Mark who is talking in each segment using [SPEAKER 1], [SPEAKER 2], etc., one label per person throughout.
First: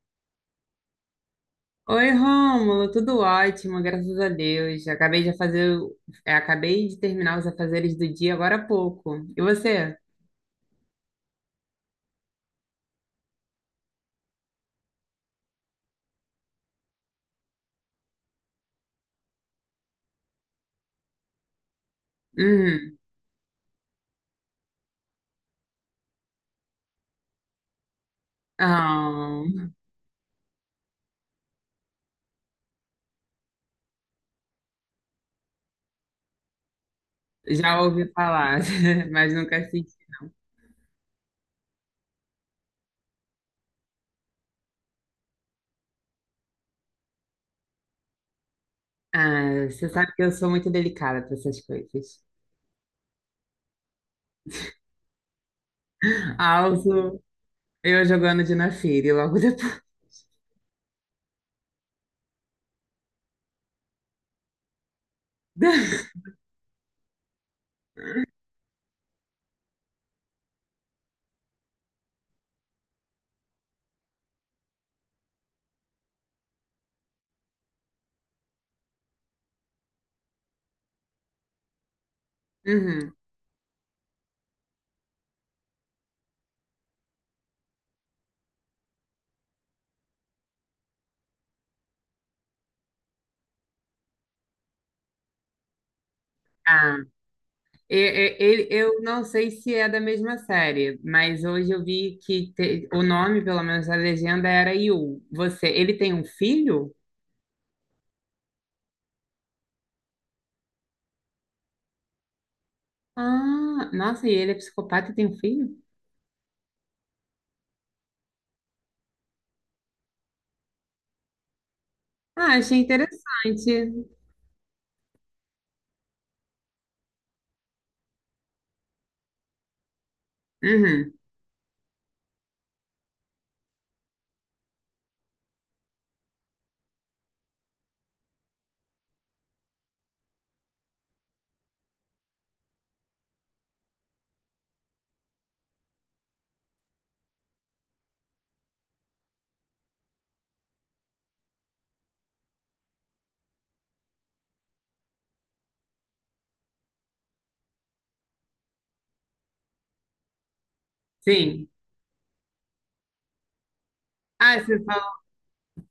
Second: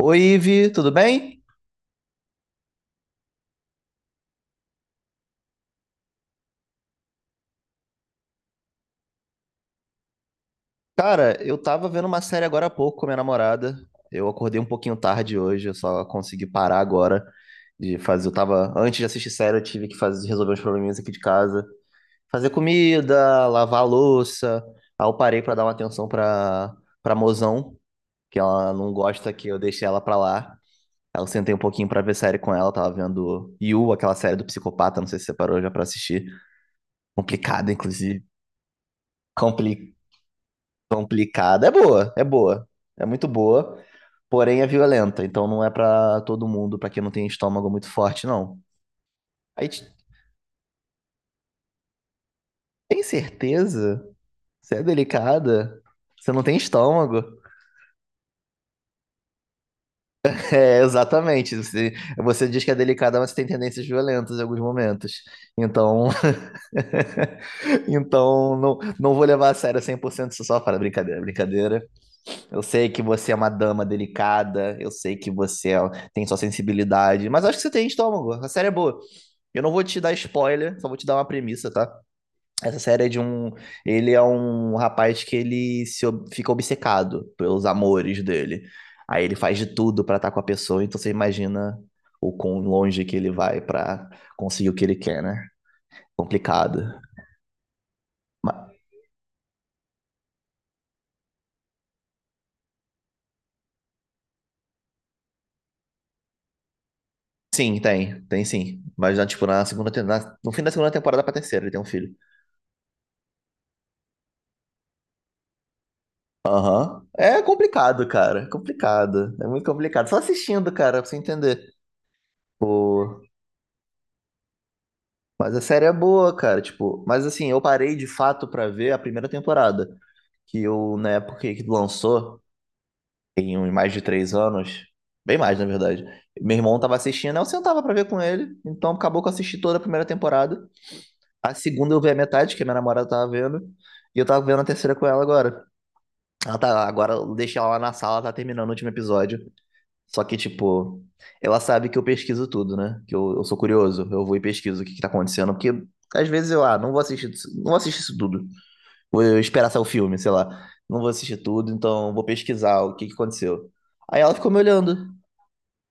[SPEAKER 1] Oi, Ivi, tudo bem?
[SPEAKER 2] Oi, Rômulo, tudo ótimo, graças a Deus. Acabei de fazer, acabei de terminar os afazeres do dia agora há pouco. E você?
[SPEAKER 1] Cara, eu tava vendo uma série agora há pouco com minha namorada. Eu acordei um pouquinho tarde hoje, eu só consegui parar agora de fazer. Eu tava, antes de assistir série, eu tive que fazer, resolver uns probleminhas aqui de casa, fazer
[SPEAKER 2] Hum,
[SPEAKER 1] comida, lavar a louça. Aí eu parei pra dar uma atenção pra para mozão, que ela não gosta
[SPEAKER 2] ah,
[SPEAKER 1] que eu deixe ela pra lá. Aí eu sentei um pouquinho pra ver série com ela, tava vendo You, aquela série do psicopata, não sei se você parou já pra assistir. Complicada,
[SPEAKER 2] já ouvi
[SPEAKER 1] inclusive.
[SPEAKER 2] falar, mas nunca assisti.
[SPEAKER 1] Complicada. É boa, é boa. É muito boa, porém é violenta. Então não é pra todo mundo, pra quem não tem estômago muito forte, não.
[SPEAKER 2] Ah,
[SPEAKER 1] Aí,
[SPEAKER 2] você sabe que eu sou muito delicada para essas coisas.
[SPEAKER 1] tem certeza? Você é delicada? Você não tem
[SPEAKER 2] Alzo,
[SPEAKER 1] estômago?
[SPEAKER 2] eu jogando Dina Fire logo depois.
[SPEAKER 1] É, exatamente. Você diz que é delicada, mas você tem tendências violentas em alguns momentos. Então, então não, não vou levar a sério 100% isso só. Fala, brincadeira, brincadeira. Eu sei que você é uma dama delicada, eu sei que tem sua sensibilidade, mas acho que você tem estômago. A série é boa. Eu não vou te dar spoiler, só vou te dar uma premissa, tá? Essa série é
[SPEAKER 2] Uhum.
[SPEAKER 1] de um. Ele é um rapaz que ele se ob- fica obcecado pelos amores dele. Aí ele faz de tudo pra estar com a pessoa, então você imagina o quão longe que ele vai pra conseguir o que ele quer, né? Complicado.
[SPEAKER 2] Ah, E- e- e-
[SPEAKER 1] Ma-
[SPEAKER 2] Eu não sei se é da mesma série, mas hoje eu vi que o nome, pelo menos a legenda, era Yu. Você, ele tem um filho?
[SPEAKER 1] Sim, tem sim. Mas já, tipo, na segunda, no fim da segunda temporada pra terceira, ele tem um filho.
[SPEAKER 2] Ah, nossa, e ele é psicopata e tem um filho?
[SPEAKER 1] Aham. É complicado, cara. É complicado. É muito complicado. Só assistindo, cara, pra você entender.
[SPEAKER 2] Ah, achei
[SPEAKER 1] Pô.
[SPEAKER 2] interessante.
[SPEAKER 1] Mas a série é boa, cara. Tipo, mas assim, eu parei de fato pra ver a primeira temporada. Que eu, na
[SPEAKER 2] Uhum,
[SPEAKER 1] época que lançou, tem uns mais de 3 anos. Bem mais, na verdade. Meu irmão tava assistindo, eu sentava pra ver com ele. Então acabou que eu assisti toda a primeira temporada. A segunda eu vi a metade, que a minha namorada tava vendo. E eu tava vendo a terceira com ela agora. Ela tá, agora eu deixei ela lá na sala, tá terminando o último episódio. Só que, tipo, ela sabe que eu pesquiso tudo, né? Que eu sou curioso, eu vou e pesquiso o que que tá acontecendo, porque às vezes eu, ah, não vou assistir, não vou assistir isso tudo. Vou esperar sair o filme, sei lá. Não vou assistir
[SPEAKER 2] sim.
[SPEAKER 1] tudo, então vou pesquisar o que que aconteceu. Aí ela ficou me
[SPEAKER 2] Ah,
[SPEAKER 1] olhando.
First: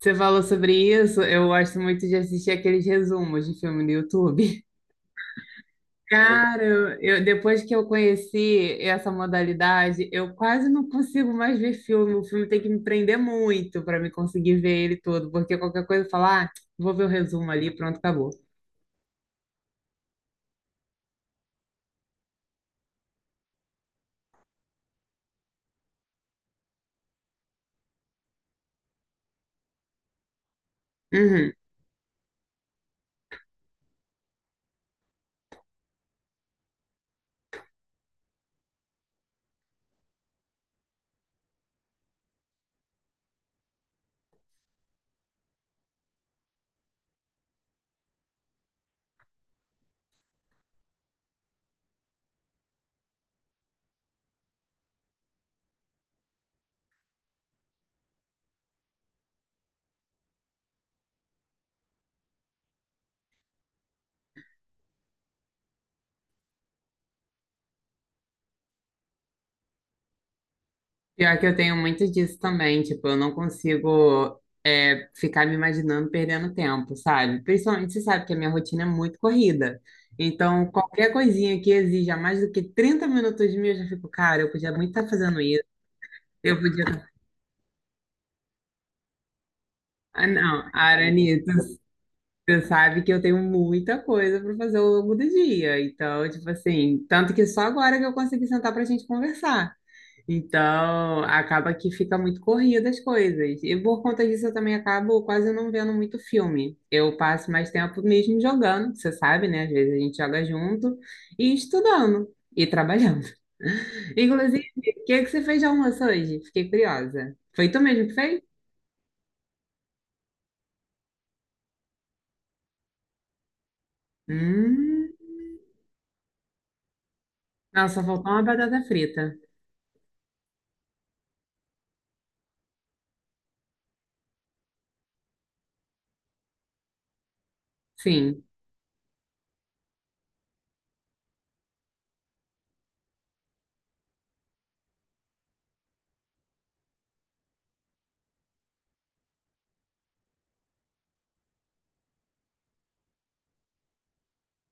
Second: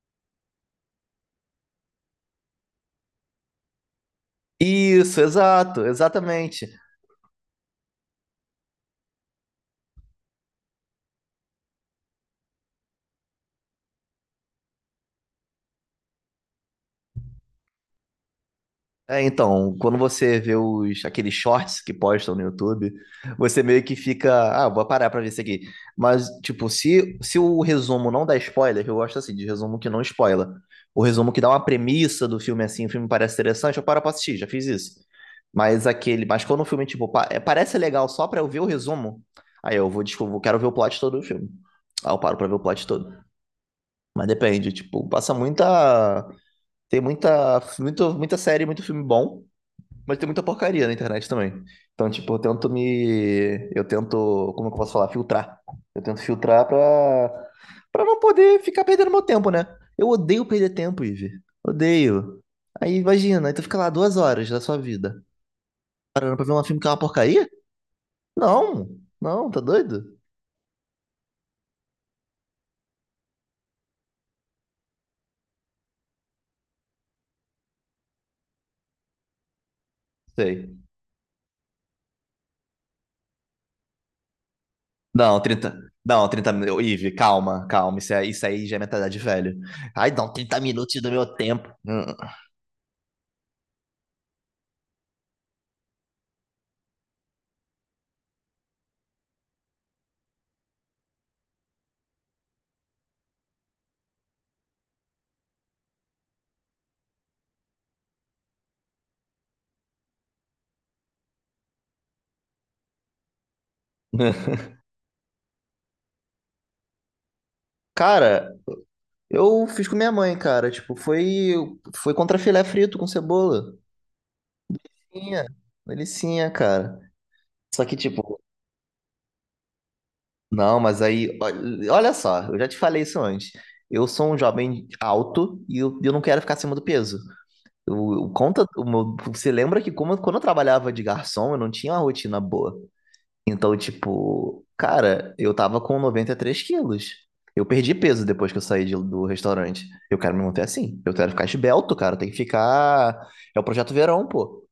[SPEAKER 2] você falou sobre isso. Eu gosto muito de assistir aqueles resumos de filme no YouTube.
[SPEAKER 1] Isso, exato,
[SPEAKER 2] Cara,
[SPEAKER 1] exatamente.
[SPEAKER 2] depois que eu conheci essa modalidade, eu quase não consigo mais ver filme. O filme tem que me prender muito para me conseguir ver ele todo, porque qualquer coisa falar, ah, vou ver o resumo ali, pronto, acabou.
[SPEAKER 1] É, então, quando você vê os, aqueles shorts que postam no YouTube, você meio que fica, ah, vou parar pra ver isso aqui. Mas, tipo, se o resumo não dá spoiler, eu gosto assim, de resumo que não spoiler. O resumo que dá
[SPEAKER 2] Uhum.
[SPEAKER 1] uma premissa do filme assim, o filme parece interessante, eu paro pra assistir, já fiz isso. Mas aquele, mas quando o filme, tipo, é, parece legal só pra eu ver o resumo, aí eu vou, desculpa, quero ver o plot todo do filme. Aí eu paro pra ver o plot todo. Mas depende, tipo, passa muita, tem muita, muito, muita série, muito filme bom. Mas tem muita porcaria na internet também. Então, tipo, eu tento me. Eu tento. Como é que eu posso falar? Filtrar. Eu tento filtrar pra. Pra não poder ficar perdendo meu tempo, né? Eu odeio perder tempo, Ive. Odeio. Aí imagina, aí tu fica lá duas horas da sua vida. Parando pra ver um filme que é uma porcaria? Não, não, tá doido?
[SPEAKER 2] Pior que eu tenho muito disso também, tipo, eu não consigo ficar me imaginando perdendo tempo, sabe? Principalmente, você sabe que a minha rotina é muito corrida. Então,
[SPEAKER 1] Sei.
[SPEAKER 2] qualquer coisinha que exija mais do que 30 minutos de mim, eu já fico, cara, eu podia muito estar
[SPEAKER 1] Não,
[SPEAKER 2] fazendo isso.
[SPEAKER 1] 30 Não, 30
[SPEAKER 2] Eu podia.
[SPEAKER 1] minutos. Ive, calma, calma. Isso, é, isso aí já é mentalidade de velho. Ai,
[SPEAKER 2] Ah,
[SPEAKER 1] não, 30
[SPEAKER 2] não,
[SPEAKER 1] minutos do meu
[SPEAKER 2] Aranita,
[SPEAKER 1] tempo. Hum.
[SPEAKER 2] você sabe que eu tenho muita coisa para fazer ao longo do dia. Então, tipo assim, tanto que só agora que eu consegui sentar para a gente conversar. Então, acaba que fica muito corrida as coisas. E por conta disso, eu também acabo quase não vendo muito filme. Eu passo mais tempo mesmo jogando, você sabe, né? Às vezes a gente joga junto e estudando e trabalhando. Inclusive, o que que você fez de almoço hoje? Fiquei curiosa. Foi tu mesmo que fez?
[SPEAKER 1] Cara, eu fiz com minha mãe, cara. Tipo, foi contra filé frito com cebola.
[SPEAKER 2] Hum,
[SPEAKER 1] Delicinha, delicinha, cara. Só que,
[SPEAKER 2] nossa, faltou
[SPEAKER 1] tipo,
[SPEAKER 2] uma batata frita.
[SPEAKER 1] não, mas aí, olha só, eu já te falei isso antes. Eu sou um jovem alto e eu não quero ficar acima do peso. Eu
[SPEAKER 2] Sim.
[SPEAKER 1] conta, você lembra que como, quando eu trabalhava de garçom, eu não tinha uma rotina boa. Então, tipo, cara, eu tava com 93 quilos. Eu perdi peso depois que eu saí do restaurante. Eu quero me manter assim. Eu quero ficar esbelto, cara. Tem que ficar. É o projeto verão, pô.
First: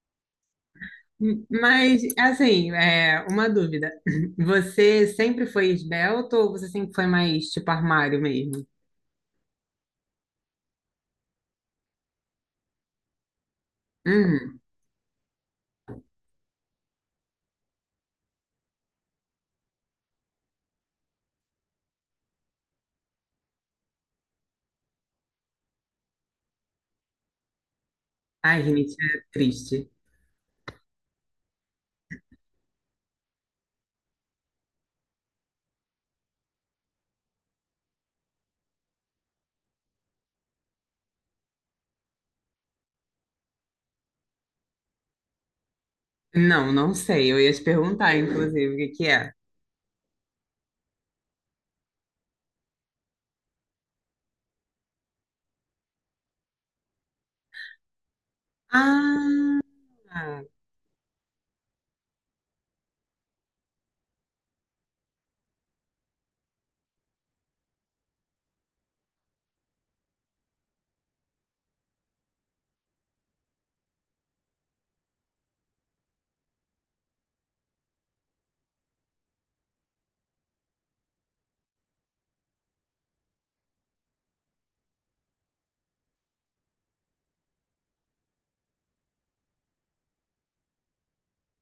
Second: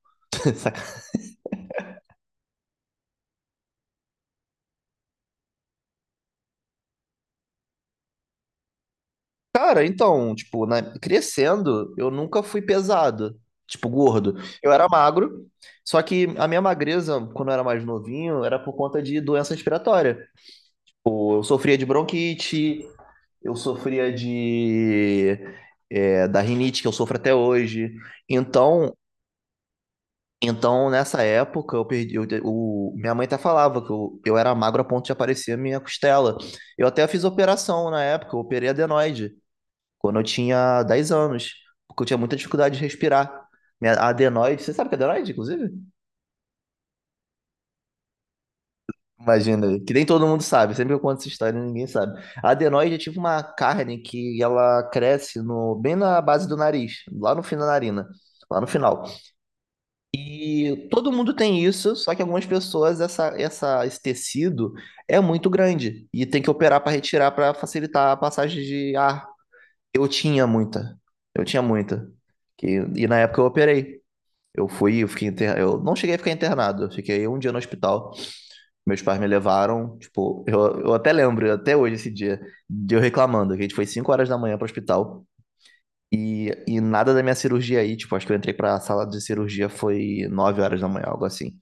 [SPEAKER 2] Mas, assim, é uma dúvida. Você sempre foi esbelto ou você sempre foi mais tipo armário mesmo?
[SPEAKER 1] Cara, então, tipo, crescendo, eu nunca fui pesado. Tipo, gordo.
[SPEAKER 2] Hum.
[SPEAKER 1] Eu era magro, só que a minha magreza, quando eu era mais novinho, era por conta de doença respiratória. Pô, eu sofria de bronquite, eu sofria de. Da rinite que eu sofro até hoje.
[SPEAKER 2] Ai,
[SPEAKER 1] Então,
[SPEAKER 2] gente, é triste.
[SPEAKER 1] Nessa época, eu perdi. Minha mãe até falava que eu era magro a ponto de aparecer a minha costela. Eu até fiz operação na época, eu operei adenoide, quando eu tinha 10 anos, porque eu tinha muita dificuldade de respirar. Minha a adenoide, você sabe que é adenoide, inclusive?
[SPEAKER 2] Não, não sei. Eu ia te perguntar, inclusive, o que que é.
[SPEAKER 1] Imagina, aí, que nem todo mundo sabe, sempre que eu conto essa história, ninguém sabe. A adenoide é tipo uma carne que ela cresce no, bem na base do nariz, lá no fim da narina, lá no final.
[SPEAKER 2] Ah!
[SPEAKER 1] E todo mundo tem isso, só que algumas pessoas essa, esse tecido é muito grande e tem que operar para retirar para facilitar a passagem de ar. Eu tinha muita, eu tinha muita. E na época eu operei. Eu fui, eu fiquei inter... eu não cheguei a ficar internado, eu fiquei um dia no hospital. Meus pais me levaram, tipo, eu até lembro, até hoje esse dia, de eu reclamando, que a gente foi 5 horas da manhã para o hospital. E nada da minha cirurgia aí, tipo, acho que eu entrei pra sala de cirurgia foi 9 horas da manhã, algo assim.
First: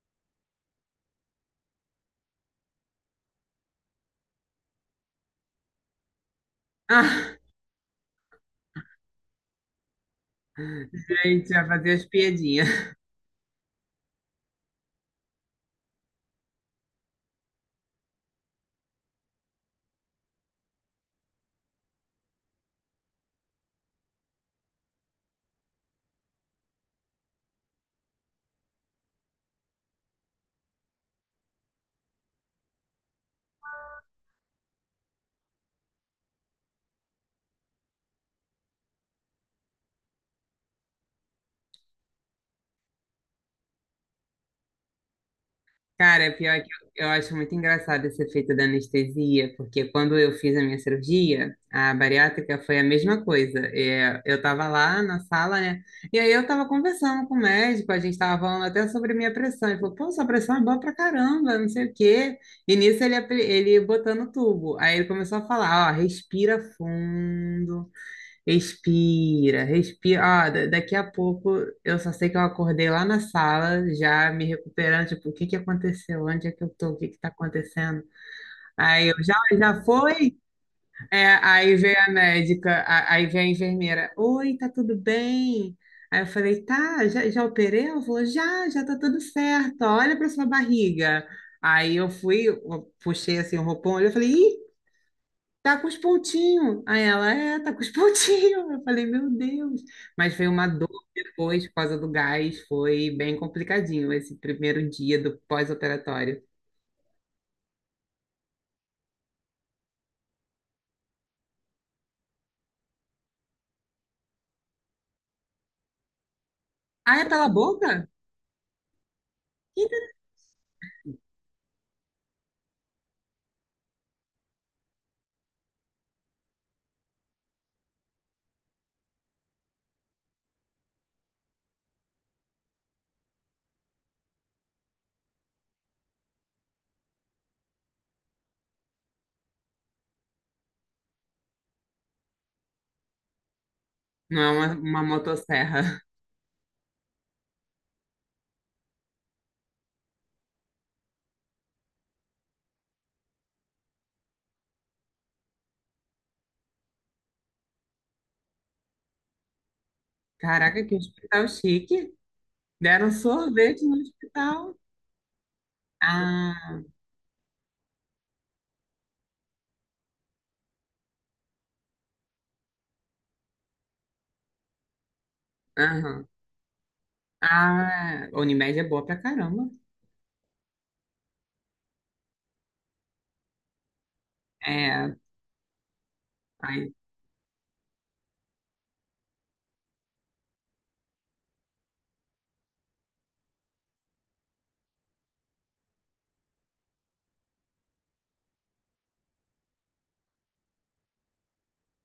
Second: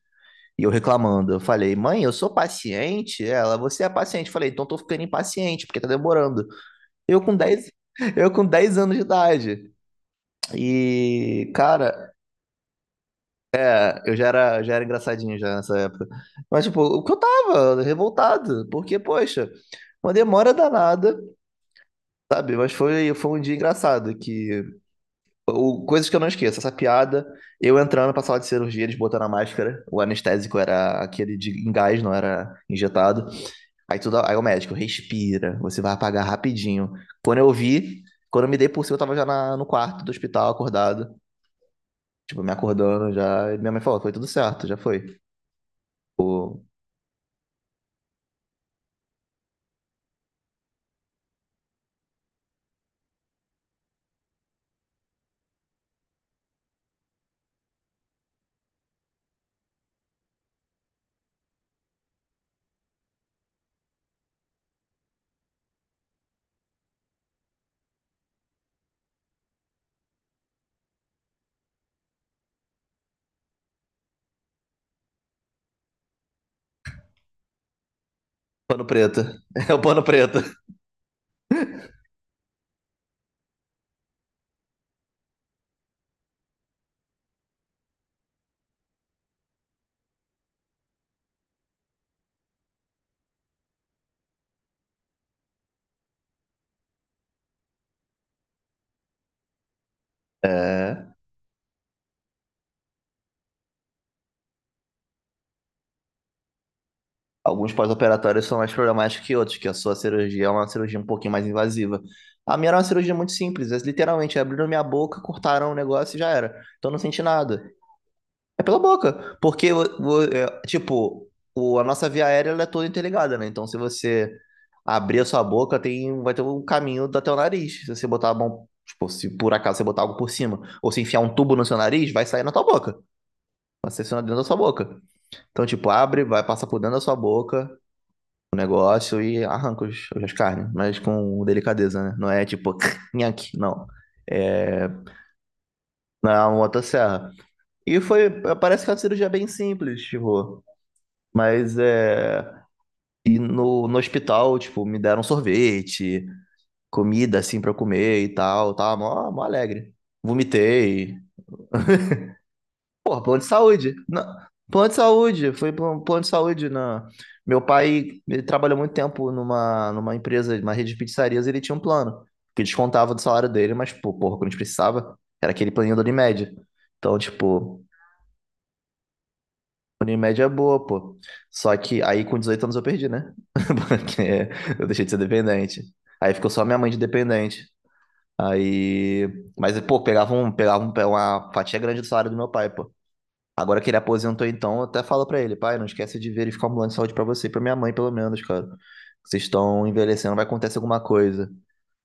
[SPEAKER 1] E eu reclamando. Eu falei, mãe, eu sou paciente? Ela, você é paciente. Eu falei, então tô ficando impaciente, porque tá demorando. Eu
[SPEAKER 2] Ah,
[SPEAKER 1] com 10 Eu com 10 anos de idade.
[SPEAKER 2] gente,
[SPEAKER 1] E,
[SPEAKER 2] já fazia as
[SPEAKER 1] cara,
[SPEAKER 2] piadinhas.
[SPEAKER 1] eu já era engraçadinho já nessa época. Mas, tipo, o que eu tava revoltado, porque, poxa, uma demora danada, sabe? Mas foi, foi um dia engraçado, que o, coisas que eu não esqueço, essa piada, eu entrando pra sala de cirurgia, eles botando a máscara, o anestésico era aquele de em gás, não era injetado. Aí, o médico respira, você vai apagar rapidinho. Quando eu vi, quando eu me dei por cima, eu tava já no quarto do hospital, acordado. Tipo, me acordando já. E minha mãe falou: foi tudo certo, já foi.
[SPEAKER 2] Cara, pior que eu acho muito engraçado esse efeito da anestesia, porque quando eu fiz a minha cirurgia, a bariátrica foi a mesma coisa. É, eu tava lá na sala, né? E aí eu tava conversando com o médico, a gente tava falando até sobre a minha pressão. Ele falou, pô, sua pressão é boa pra caramba, não sei o quê. E nisso ele, ele botando o tubo. Aí ele começou a falar, ó, respira fundo. Respira, respira. Ó, daqui a pouco eu só sei que eu acordei lá na sala, já me recuperando, tipo, o que que aconteceu? Onde é que eu tô? O que que tá acontecendo?
[SPEAKER 1] Pano
[SPEAKER 2] Aí eu
[SPEAKER 1] preto.
[SPEAKER 2] já,
[SPEAKER 1] É o
[SPEAKER 2] já
[SPEAKER 1] pano
[SPEAKER 2] foi?
[SPEAKER 1] preto.
[SPEAKER 2] É, aí veio a médica, aí veio a enfermeira. Oi, tá tudo bem? Aí eu falei, tá, já, já operei? Ela falou, já, já tá tudo certo, olha pra sua barriga. Aí eu fui, eu puxei assim o roupão, olhei, eu falei, ih, tá com os pontinhos. Aí ela, é, tá com os pontinhos. Eu falei, meu Deus. Mas foi uma dor
[SPEAKER 1] É.
[SPEAKER 2] depois, por causa do gás. Foi bem complicadinho esse primeiro dia do pós-operatório.
[SPEAKER 1] Alguns pós-operatórios são mais problemáticos que outros, que a sua cirurgia é uma cirurgia um pouquinho mais invasiva. A minha era uma cirurgia muito simples. Eles literalmente abriram minha boca, cortaram o negócio e já era. Então eu não
[SPEAKER 2] Ah,
[SPEAKER 1] senti
[SPEAKER 2] é pela
[SPEAKER 1] nada.
[SPEAKER 2] boca?
[SPEAKER 1] É pela boca, porque, é, tipo, a nossa via aérea ela é toda interligada, né? Então, se você abrir a sua boca, tem, vai ter um caminho até o nariz. Se você botar a mão, tipo, se por acaso você botar algo por cima, ou se enfiar um tubo no seu nariz, vai sair na tua boca, vai sair dentro da sua boca. Então, tipo, abre, vai passar por dentro da sua boca o negócio e arranca os, as carnes, mas com delicadeza, né? Não é tipo, nhaque, não.
[SPEAKER 2] Não é
[SPEAKER 1] É
[SPEAKER 2] uma motosserra.
[SPEAKER 1] na motosserra. E foi, parece que é uma cirurgia bem simples, tipo. Mas é. E no, no hospital, tipo, me deram um sorvete, comida assim pra eu comer e tal. Tava mó, mó alegre.
[SPEAKER 2] Caraca, que
[SPEAKER 1] Vomitei.
[SPEAKER 2] hospital chique. Deram
[SPEAKER 1] Porra, plano de
[SPEAKER 2] sorvete
[SPEAKER 1] saúde.
[SPEAKER 2] no hospital.
[SPEAKER 1] Plano de saúde, foi plano de saúde.
[SPEAKER 2] Ah,
[SPEAKER 1] Meu pai ele trabalhou muito tempo numa, numa empresa, numa rede de pizzarias, e ele tinha um plano, que descontava do salário dele, mas, pô, porra, quando a gente precisava, era aquele planinho do
[SPEAKER 2] aham.
[SPEAKER 1] Unimed. Então, tipo,
[SPEAKER 2] Ah, Unimed é boa pra caramba.
[SPEAKER 1] Unimed é boa, pô. Só que aí com 18 anos eu perdi, né? Porque eu deixei de
[SPEAKER 2] É,
[SPEAKER 1] ser dependente. Aí ficou só minha mãe
[SPEAKER 2] aí,
[SPEAKER 1] de dependente. Aí. Mas, pô, uma fatia grande do salário do meu pai, pô. Agora que ele aposentou, então, eu até falo pra ele, pai, não esquece de verificar um plano de saúde pra você e pra minha mãe, pelo menos, cara. Vocês estão envelhecendo, vai acontecer alguma coisa.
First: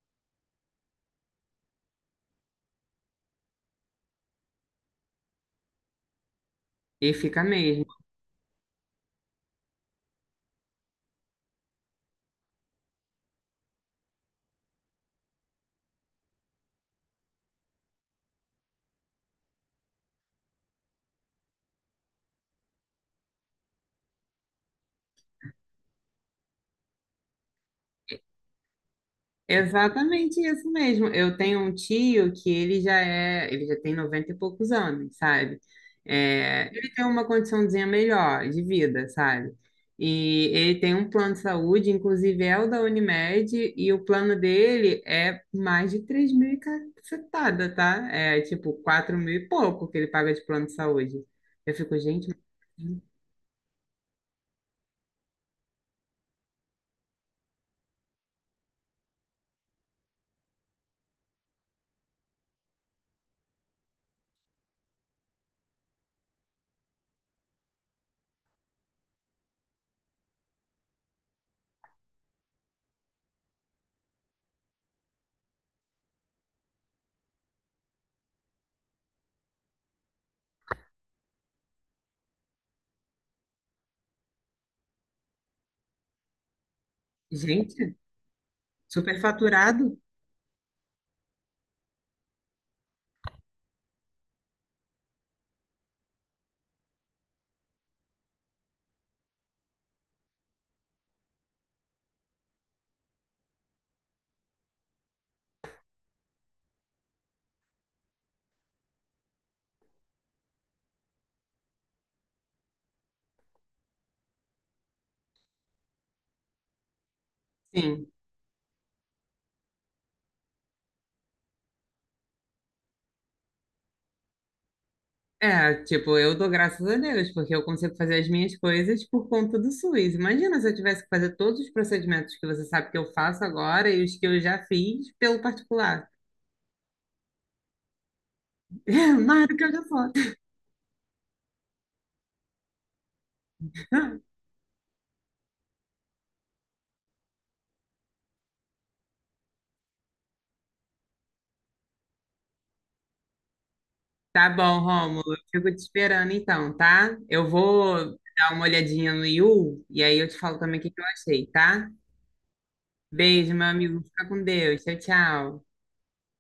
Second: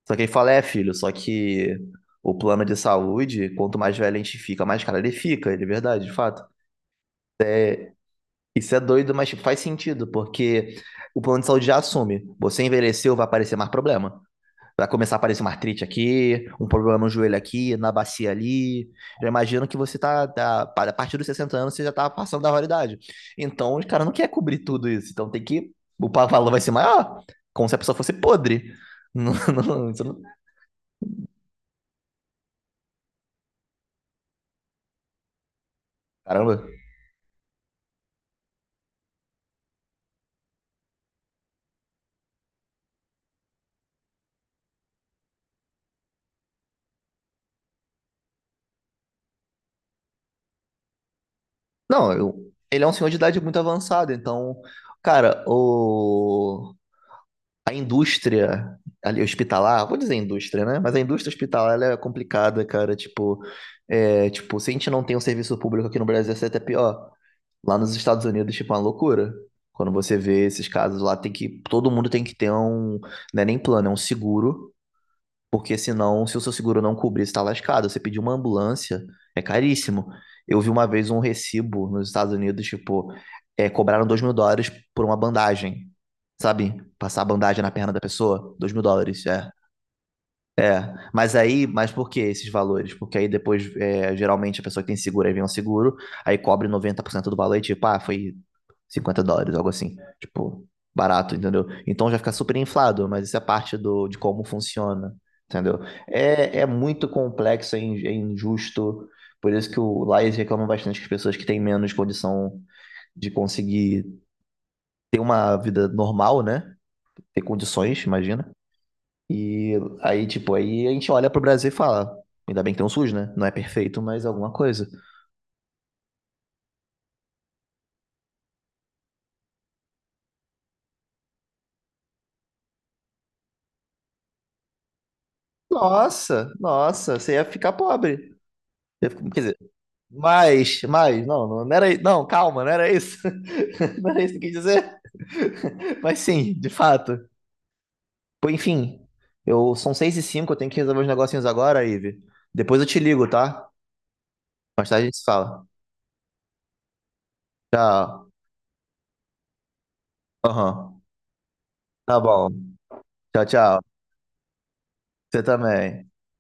[SPEAKER 1] Só que ele fala, é, filho, só que o plano de saúde, quanto mais velho a gente fica, mais caro ele fica, ele é verdade, de fato.
[SPEAKER 2] e fica mesmo.
[SPEAKER 1] Isso é doido, mas tipo, faz sentido, porque o plano de saúde já assume. Você envelheceu, vai aparecer mais problema. Vai começar a aparecer uma artrite aqui, um problema no joelho aqui, na bacia ali. Já imagino que você tá, a partir dos 60 anos, você já tá passando da validade. Então, os caras não querem cobrir tudo isso. Então, tem que. Valor vai ser maior. Como se a pessoa fosse podre. Não, não,
[SPEAKER 2] Exatamente isso mesmo. Eu tenho um tio que ele já é, ele já tem 90 e poucos anos, sabe?
[SPEAKER 1] Caramba.
[SPEAKER 2] É, ele tem uma condiçãozinha melhor de vida, sabe? E ele tem um plano de saúde, inclusive é o da Unimed, e o plano dele é mais de 3 mil e cacetada, tá? É tipo 4 mil e pouco que ele paga de plano de saúde. Eu fico,
[SPEAKER 1] Não,
[SPEAKER 2] gente,
[SPEAKER 1] ele é um senhor de idade muito avançada. Então, cara, o. A indústria ali hospitalar, vou dizer indústria, né? Mas a indústria hospitalar ela é complicada, cara. Tipo, é, tipo, se a gente não tem um serviço público aqui no Brasil, isso é até pior. Lá nos Estados Unidos, tipo, é uma loucura. Quando você vê esses casos lá, tem que, todo mundo tem que ter um, não é nem plano, é um seguro porque senão, se o seu seguro não cobrir, você tá lascado. Você pedir uma ambulância, é caríssimo. Eu vi uma vez um recibo nos Estados Unidos, tipo, é, cobraram US$ 2.000 por uma bandagem. Sabe? Passar a bandagem na perna
[SPEAKER 2] gente,
[SPEAKER 1] da pessoa, US$ 2.000, é.
[SPEAKER 2] superfaturado?
[SPEAKER 1] É, mas aí, mas por que esses valores? Porque aí depois, é, geralmente, a pessoa que tem seguro, aí vem um seguro, aí cobre 90% do valor e tipo, ah, foi US$ 50, algo assim. Tipo, barato, entendeu? Então já fica super inflado, mas isso é parte do, de como funciona, entendeu? É, é muito complexo, é, é injusto. Por isso que o lá eles reclamam bastante que as pessoas que têm menos condição de conseguir ter uma vida normal, né? Ter condições,
[SPEAKER 2] Sim.
[SPEAKER 1] imagina e aí, tipo, aí a gente olha pro Brasil e fala, ainda bem que tem um SUS, né? Não é perfeito, mas é alguma coisa.
[SPEAKER 2] É, tipo, eu dou graças a Deus, porque eu consigo fazer as minhas coisas por conta do SUS. Imagina se eu tivesse que fazer todos os procedimentos que você sabe que eu faço agora e os que eu já fiz pelo particular.
[SPEAKER 1] Nossa, nossa, você ia ficar pobre.
[SPEAKER 2] É,
[SPEAKER 1] Quer
[SPEAKER 2] mais do
[SPEAKER 1] dizer,
[SPEAKER 2] que eu já faço.
[SPEAKER 1] mas, não, não não era, não, calma, não era isso. Não era isso que eu quis dizer. Mas sim, de fato. Pô, enfim, eu são 6h05, eu tenho que resolver os negocinhos agora, Ive. Depois eu te ligo, tá?
[SPEAKER 2] Tá bom,
[SPEAKER 1] Mais tarde a gente se
[SPEAKER 2] Rômulo, eu
[SPEAKER 1] fala.
[SPEAKER 2] fico te esperando então, tá? Eu vou
[SPEAKER 1] Tchau.
[SPEAKER 2] dar uma olhadinha no Yu e aí eu te falo também o que que
[SPEAKER 1] Aham.
[SPEAKER 2] eu achei, tá?
[SPEAKER 1] Tá bom. Tchau,
[SPEAKER 2] Beijo, meu
[SPEAKER 1] tchau.
[SPEAKER 2] amigo, fica com Deus. Tchau,
[SPEAKER 1] Você
[SPEAKER 2] tchau.
[SPEAKER 1] também.